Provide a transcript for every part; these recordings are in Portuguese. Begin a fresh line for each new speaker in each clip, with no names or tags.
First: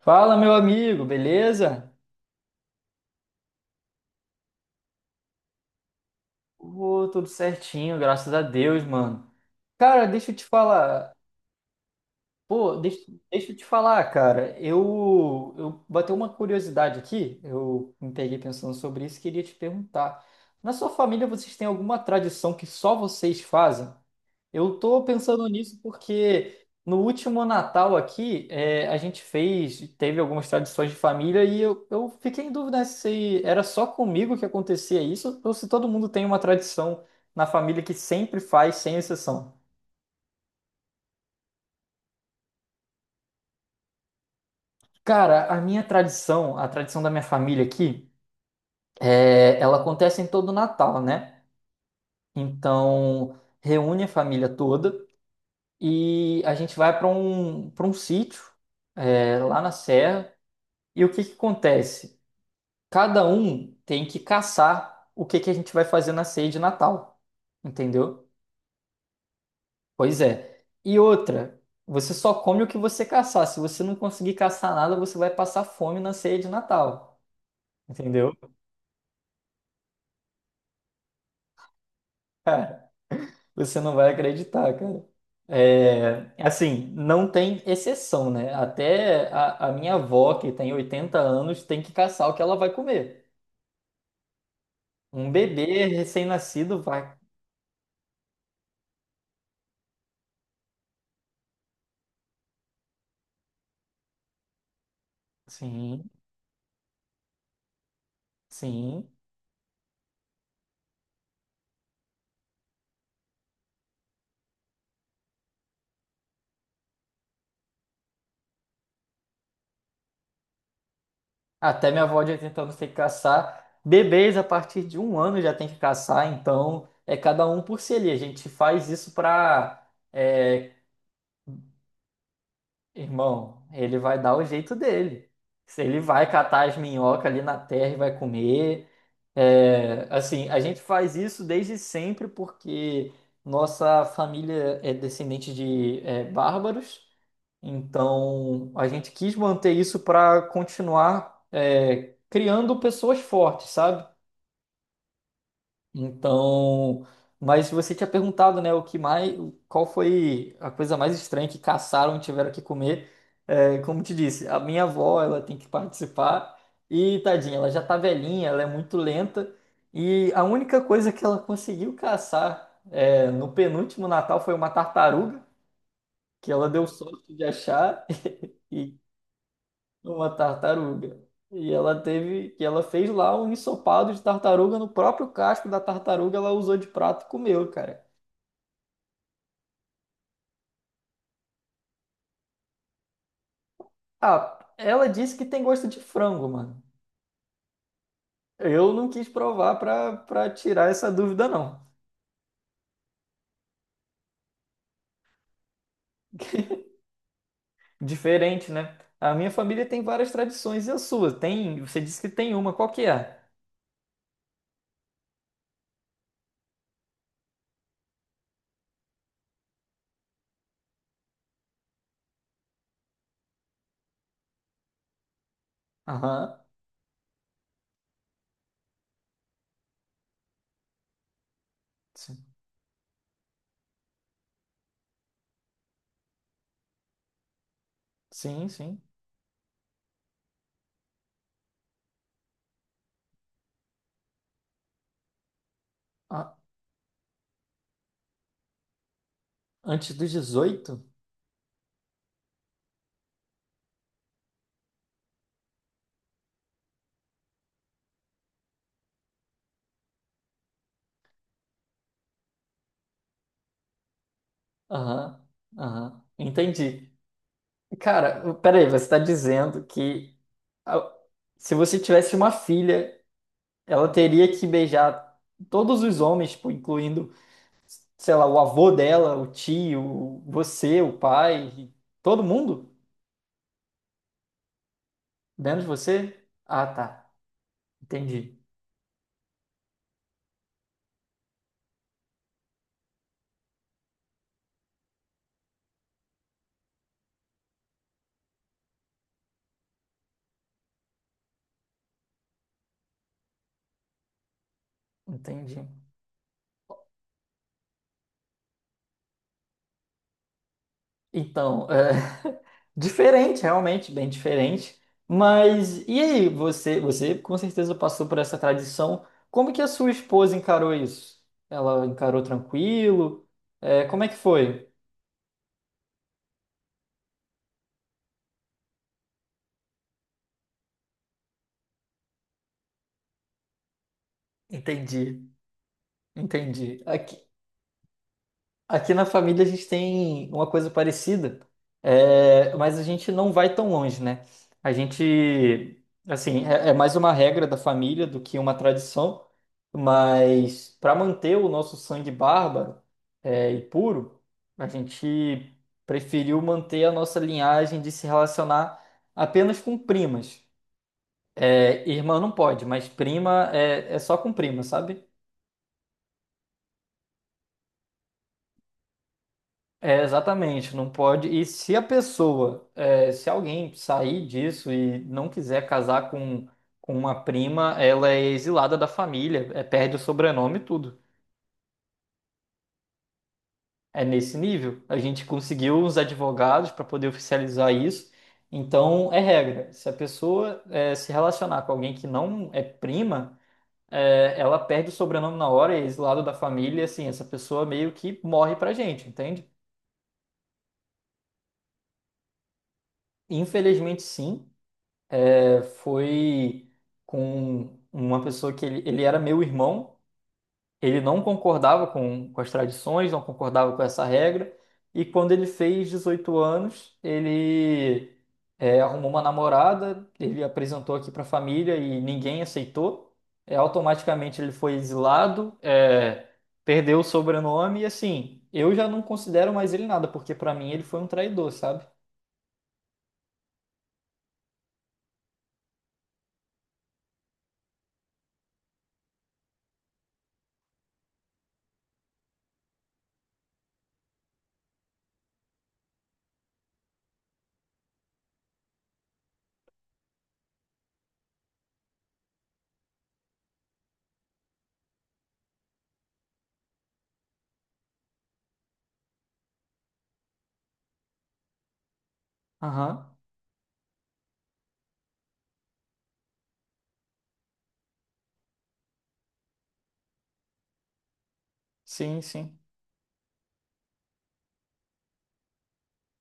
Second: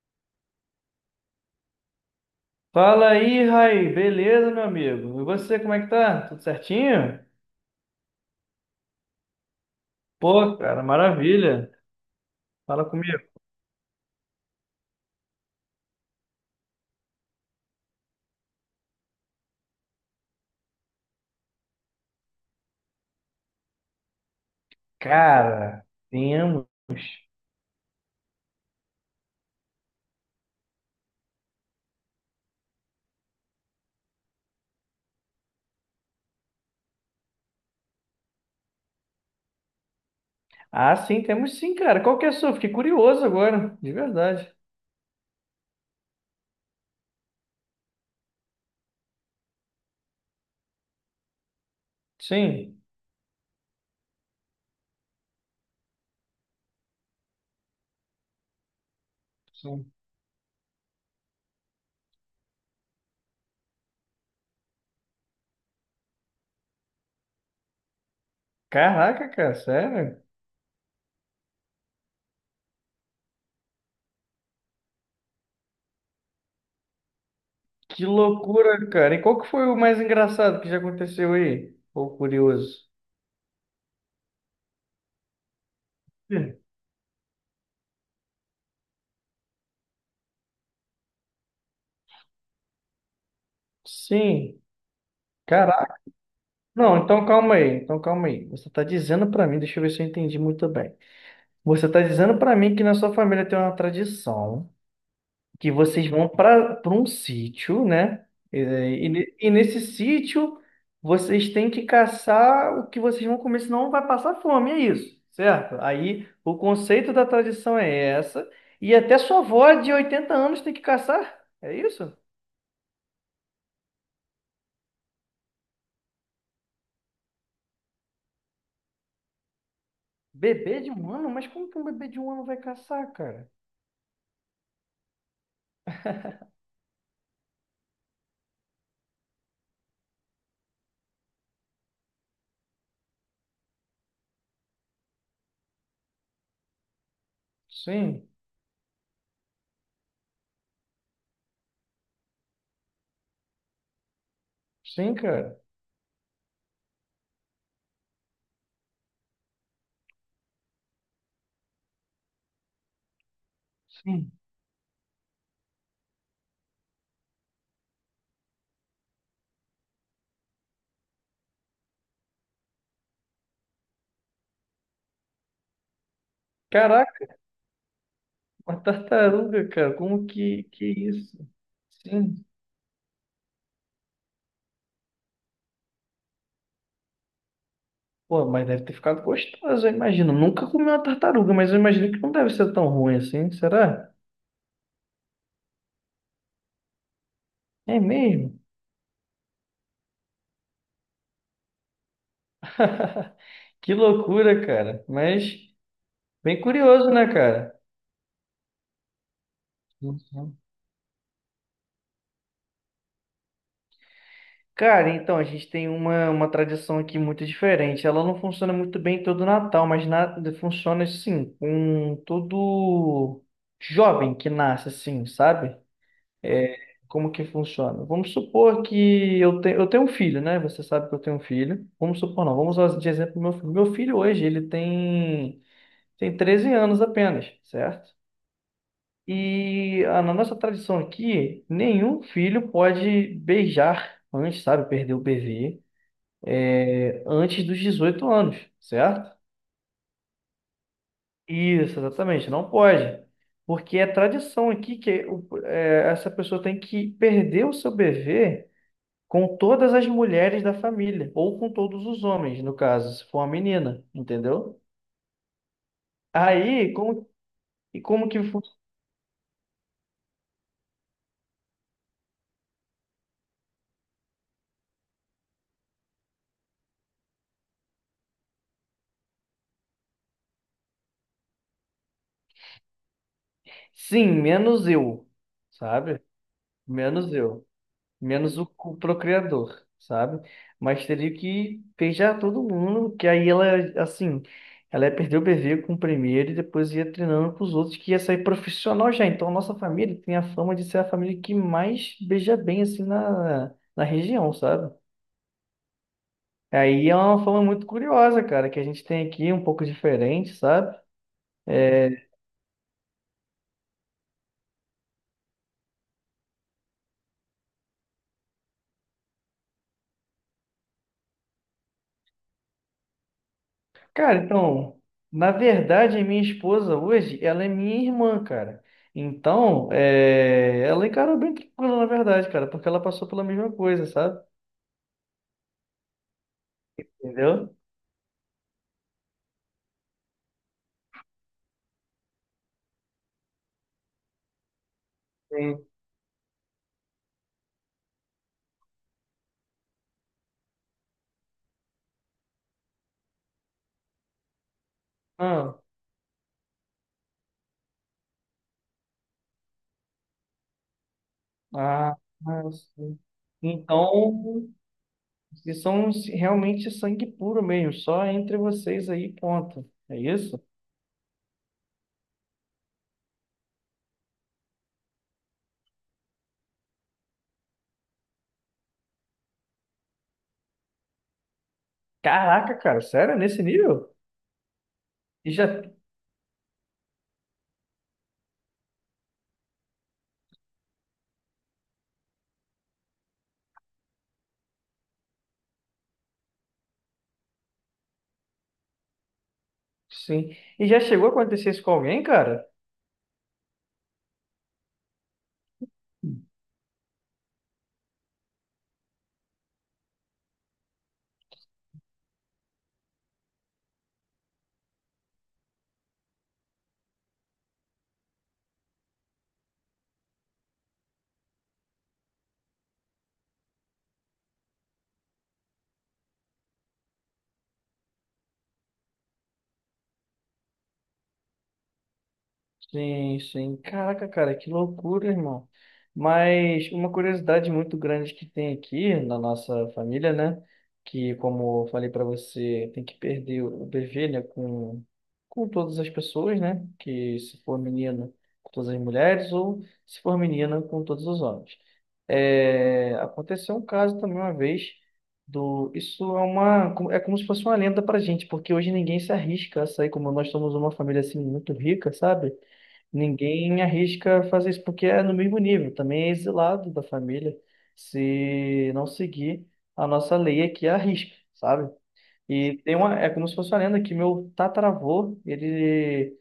Fala, meu amigo, beleza?
Fala aí, Raí. Beleza, meu amigo? E você, como é que tá? Tudo
Ô,
certinho?
tudo certinho, graças a Deus, mano. Cara, deixa eu te
Pô, cara,
falar.
maravilha.
Pô,
Fala
deixa,
comigo.
deixa eu te falar, cara. Eu, bateu uma curiosidade aqui. Eu me peguei pensando sobre isso e queria te perguntar. Na sua família, vocês têm alguma tradição que só vocês fazem? Eu tô pensando nisso
Cara, temos.
porque no último Natal aqui, a gente fez, teve algumas tradições de família e eu fiquei em dúvida se era só comigo que acontecia isso ou se todo mundo tem uma tradição na família que sempre faz, sem exceção.
Ah, sim, temos sim, cara. Qual que é a sua? Fiquei curioso agora, de verdade.
Cara, a minha tradição, a tradição da minha família aqui, ela acontece em todo Natal, né?
Sim.
Então, reúne a família toda e a gente vai para um sítio, lá na
Sim.
Serra. E o que que acontece? Cada um tem que caçar o que que a gente vai fazer na ceia de Natal. Entendeu?
Caraca, cara,
Pois
sério?
é. E outra, você só come o que você caçar. Se você não conseguir caçar nada, você vai passar fome na ceia de Natal.
Que
Entendeu?
loucura, cara. E qual que foi o mais engraçado que já aconteceu aí? Ou curioso?
Cara, você não vai acreditar, cara. É,
Sim.
assim, não tem exceção, né? Até a minha avó, que tem 80 anos, tem que caçar o que ela vai comer.
Sim.
Um bebê
Caraca.
recém-nascido
Não,
vai.
então calma aí. Então calma aí. Você tá dizendo pra mim, deixa eu ver se eu entendi muito bem. Você está dizendo para mim que na sua família tem uma tradição, que vocês
Sim,
vão para um sítio, né? E,
sim.
e ne- e nesse sítio vocês têm que caçar o que vocês vão comer, senão vai passar fome, é isso, certo? Aí o conceito da tradição é essa, e até sua avó de 80 anos tem que caçar, é
Até minha
isso?
avó de 80 anos tem que caçar. Bebês a partir de um ano já tem que caçar, então é cada um por si ali. A gente faz isso para.
Bebê de um ano? Mas como que um bebê de um ano vai caçar, cara?
Irmão, ele vai dar o jeito dele. Se ele vai catar as minhocas ali na terra e vai comer. É, assim, a gente faz isso desde sempre porque nossa família é descendente de bárbaros.
Sim,
Então, a gente quis manter isso para continuar criando pessoas fortes, sabe?
sim, cara.
Então, mas você tinha perguntado, né, o que mais, qual foi a coisa mais estranha que caçaram e tiveram que comer? É, como te
Sim.
disse, a minha avó, ela tem que participar e tadinha, ela já tá velhinha, ela é muito lenta e a única coisa que ela conseguiu caçar no penúltimo Natal foi uma tartaruga que ela deu sorte de achar.
Uma
E
tartaruga, cara, como
uma
que
tartaruga.
isso?
E ela
Sim.
teve, que ela fez lá um ensopado de tartaruga no próprio casco da tartaruga, ela usou de prato e comeu, cara.
Pô, mas deve ter ficado gostoso, eu imagino. Nunca comi uma tartaruga, mas eu imagino que não deve ser tão ruim assim, será?
Ah, ela disse que tem gosto de frango, mano.
É mesmo?
Eu não quis provar pra tirar essa dúvida, não.
Que loucura, cara. Mas bem curioso, né, cara?
Diferente, né? A minha família tem várias
Uhum.
tradições e a sua? Tem, você disse que tem uma, qual que é?
Cara, então, a gente tem uma tradição aqui muito diferente. Ela não funciona muito bem todo Natal, mas na, funciona assim, com todo jovem que nasce, assim, sabe?
Aham.
É, como que funciona? Vamos supor que eu tenho um filho, né? Você sabe que eu tenho um filho. Vamos
Sim,
supor, não, vamos usar de exemplo meu filho. Meu filho hoje, tem 13 anos apenas, certo?
sim.
E na nossa tradição aqui, nenhum filho pode beijar antes, sabe? Perder o bebê
Ah,
antes dos 18 anos, certo?
antes dos dezoito.
Isso, exatamente, não pode. Porque é tradição aqui que essa pessoa tem que perder o seu bebê com todas as mulheres da família, ou com todos os homens, no caso, se for uma menina, entendeu?
Aham. Aham.
Aí,
Entendi.
como, e como que
Cara,
foi?
peraí, você está dizendo que a- se você tivesse uma filha, ela teria que beijar todos os homens, tipo, incluindo, sei lá, o avô dela, o tio, você, o pai, todo mundo
Sim, menos eu,
dentro de
sabe?
você? Ah, tá.
Menos eu, menos
Entendi.
o procriador, sabe? Mas teria que beijar todo mundo, que aí ela, assim, ela ia perder o bebê com o primeiro e depois ia treinando com os outros, que ia sair profissional já. Então, a nossa família tem a fama de ser a família que mais beija bem, assim, na, na região, sabe?
Entendi.
Aí é uma forma muito curiosa, cara, que a gente tem aqui, um pouco diferente, sabe?
Então,
É,
diferente, realmente, bem diferente. Mas e aí, você com certeza passou por essa tradição. Como que a sua esposa encarou isso? Ela encarou tranquilo? É, como é que
Cara,
foi?
então, na verdade, a minha esposa hoje, ela é minha irmã, cara. Então, é... ela encarou bem tranquila, na verdade, cara, porque ela passou pela mesma coisa, sabe?
Entendi. Entendi. Aqui,
Entendeu?
aqui na família a gente tem uma coisa parecida, mas a gente não vai tão longe, né? A
Sim.
gente, assim, é mais uma regra da família do que uma tradição, mas para manter o nosso sangue bárbaro, e puro, a gente
Ah,
preferiu manter a nossa linhagem de se relacionar apenas com primas. É,
ah,
irmã não
ah,
pode, mas
sim.
prima é só com
Então,
prima, sabe?
vocês são realmente sangue puro mesmo, só entre vocês aí, ponto. É
É,
isso?
exatamente, não pode. E se a pessoa, se alguém sair disso e não quiser casar com uma prima, ela é exilada da família, é, perde o sobrenome e tudo.
Caraca, cara, sério? É nesse nível?
É nesse nível. A gente
E já
conseguiu uns advogados para poder oficializar isso. Então, é regra. Se a pessoa, se relacionar com alguém que não é prima, ela perde o sobrenome na hora, é exilada da família, e assim, essa pessoa meio que morre pra gente, entende?
Sim. E já chegou a acontecer isso com alguém, cara?
Infelizmente, sim. Foi com uma pessoa que ele era meu irmão, ele não concordava com as tradições, não concordava com essa regra, e quando ele fez 18 anos, ele arrumou uma namorada, ele apresentou aqui para a família e ninguém aceitou, automaticamente ele foi exilado, perdeu o sobrenome, e assim, eu já não considero mais ele nada, porque para mim ele foi um traidor, sabe?
Sim, sim. Caraca, cara, que loucura, irmão. Mas uma curiosidade muito grande que tem aqui na nossa família, né? Que, como eu falei para você, tem que perder o bebê, né? Com todas as pessoas, né? Que se for menina, com todas as mulheres, ou se for menina, com todos os homens. É, aconteceu um caso também uma vez do. Isso é uma. É como se fosse uma lenda pra gente, porque hoje ninguém se arrisca a sair, como nós somos uma família assim muito rica, sabe?
Aham,
Ninguém arrisca fazer isso porque é no mesmo nível, também é exilado da família se não seguir a nossa lei aqui é arrisca, sabe?
sim, sim.
E tem uma, é como se fosse uma lenda que meu tataravô, ele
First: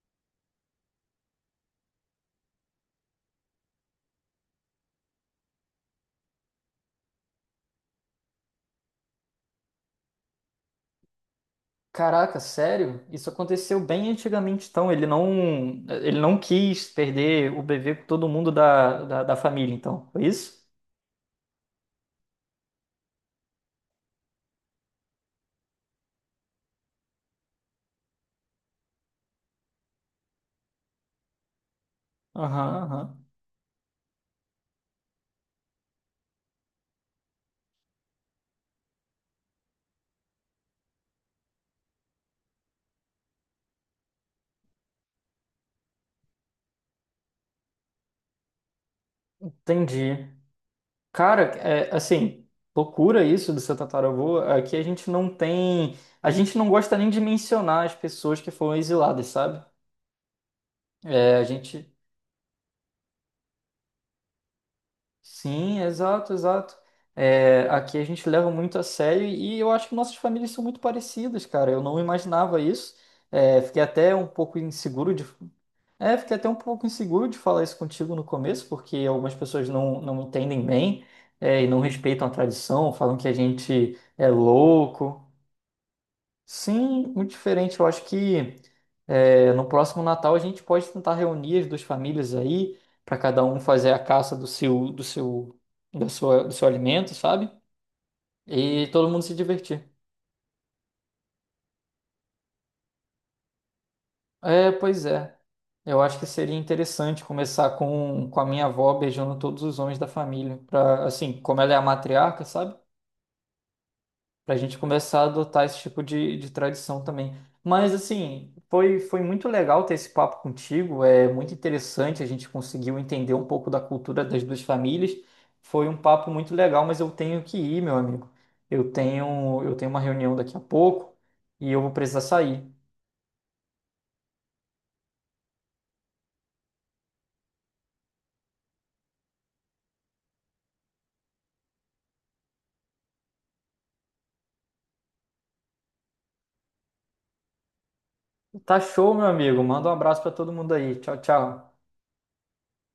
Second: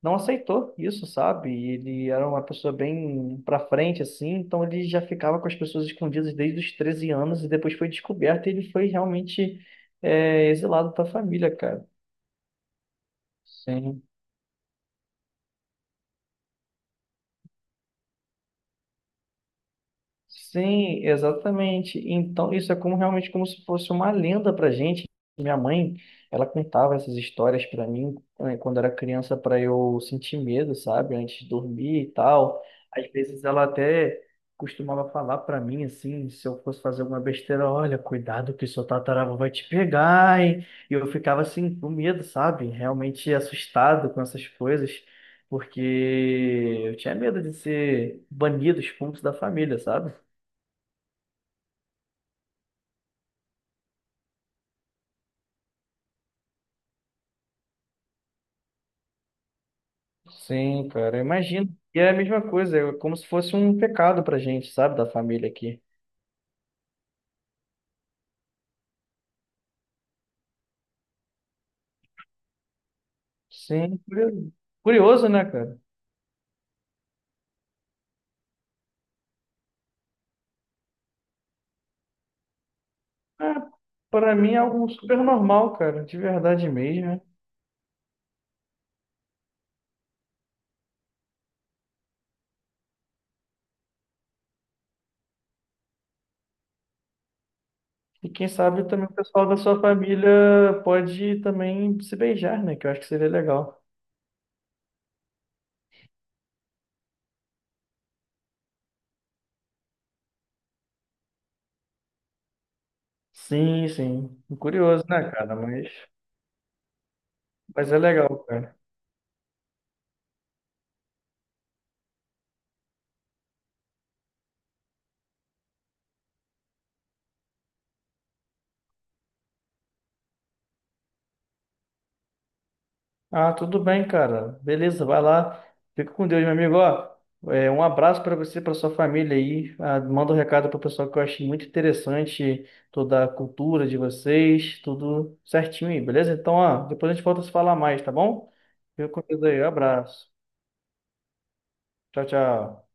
não aceitou isso, sabe? E ele era uma pessoa bem pra frente assim, então ele já ficava com as pessoas escondidas desde os 13 anos e depois foi descoberto e ele foi realmente exilado da família, cara.
Caraca, sério? Isso aconteceu
Sim.
bem antigamente, então. Ele não quis perder o bebê com todo mundo da família, então. Foi isso?
Sim, exatamente. Então, isso é como realmente como se fosse uma lenda para gente. Minha mãe, ela contava essas histórias para mim né, quando era criança para eu sentir medo, sabe, antes de dormir e tal.
Aham,
Às
aham.
vezes ela até costumava falar para mim assim, se eu fosse fazer alguma besteira, olha, cuidado que seu tataravô vai te pegar, hein? E eu ficava assim com medo, sabe? Realmente assustado com essas coisas, porque eu tinha medo de ser banido, expulso da família, sabe?
Entendi. Cara, assim, loucura isso do seu tataravô. Aqui a gente não tem. A gente não gosta nem de mencionar as pessoas que foram exiladas, sabe?
Sim, cara, eu
É, a
imagino.
gente.
E é a mesma coisa, é como se fosse um pecado pra gente, sabe, da família
Sim,
aqui.
exato, exato. É, aqui a gente leva muito a sério e eu acho que nossas famílias são muito parecidas, cara. Eu não imaginava isso. É, fiquei
Sim,
até um
curioso,
pouco inseguro de.
Curioso, né, cara?
É, fiquei até um pouco inseguro de falar isso contigo no começo, porque algumas pessoas não entendem bem, e não respeitam a tradição, falam que a
É,
gente é
para mim é algo super
louco.
normal, cara, de verdade mesmo.
Sim,
Né?
muito diferente. Eu acho que no próximo Natal a gente pode tentar reunir as duas famílias aí, para cada um fazer a caça do seu alimento, sabe?
E quem sabe
E
também
todo
o
mundo se
pessoal da sua
divertir.
família pode também se beijar, né? Que eu acho que seria legal.
É, pois é. Eu acho que seria interessante começar com a minha avó beijando todos os homens da família, para assim, como ela é a matriarca, sabe?
Sim, sim.
Pra gente
Curioso,
começar a
né, cara?
adotar esse tipo de tradição também.
Mas
Mas
é legal,
assim,
cara.
foi muito legal ter esse papo contigo, é muito interessante, a gente conseguiu entender um pouco da cultura das duas famílias. Foi um papo muito legal, mas eu tenho que ir, meu amigo. Eu tenho uma reunião daqui a pouco e eu vou precisar sair.
Ah, tudo bem, cara. Beleza, vai lá. Fica com Deus, meu amigo. Ó, é, um abraço para você, para sua família aí. Ah, manda um recado para o pessoal que eu achei muito interessante toda a cultura de vocês, tudo certinho aí, beleza? Então, ó, depois a gente volta a se falar mais, tá bom?
Tá
Fica
show,
com
meu
Deus
amigo.
aí.
Manda um abraço
Abraço.
pra todo mundo aí. Tchau, tchau.
Tchau, tchau.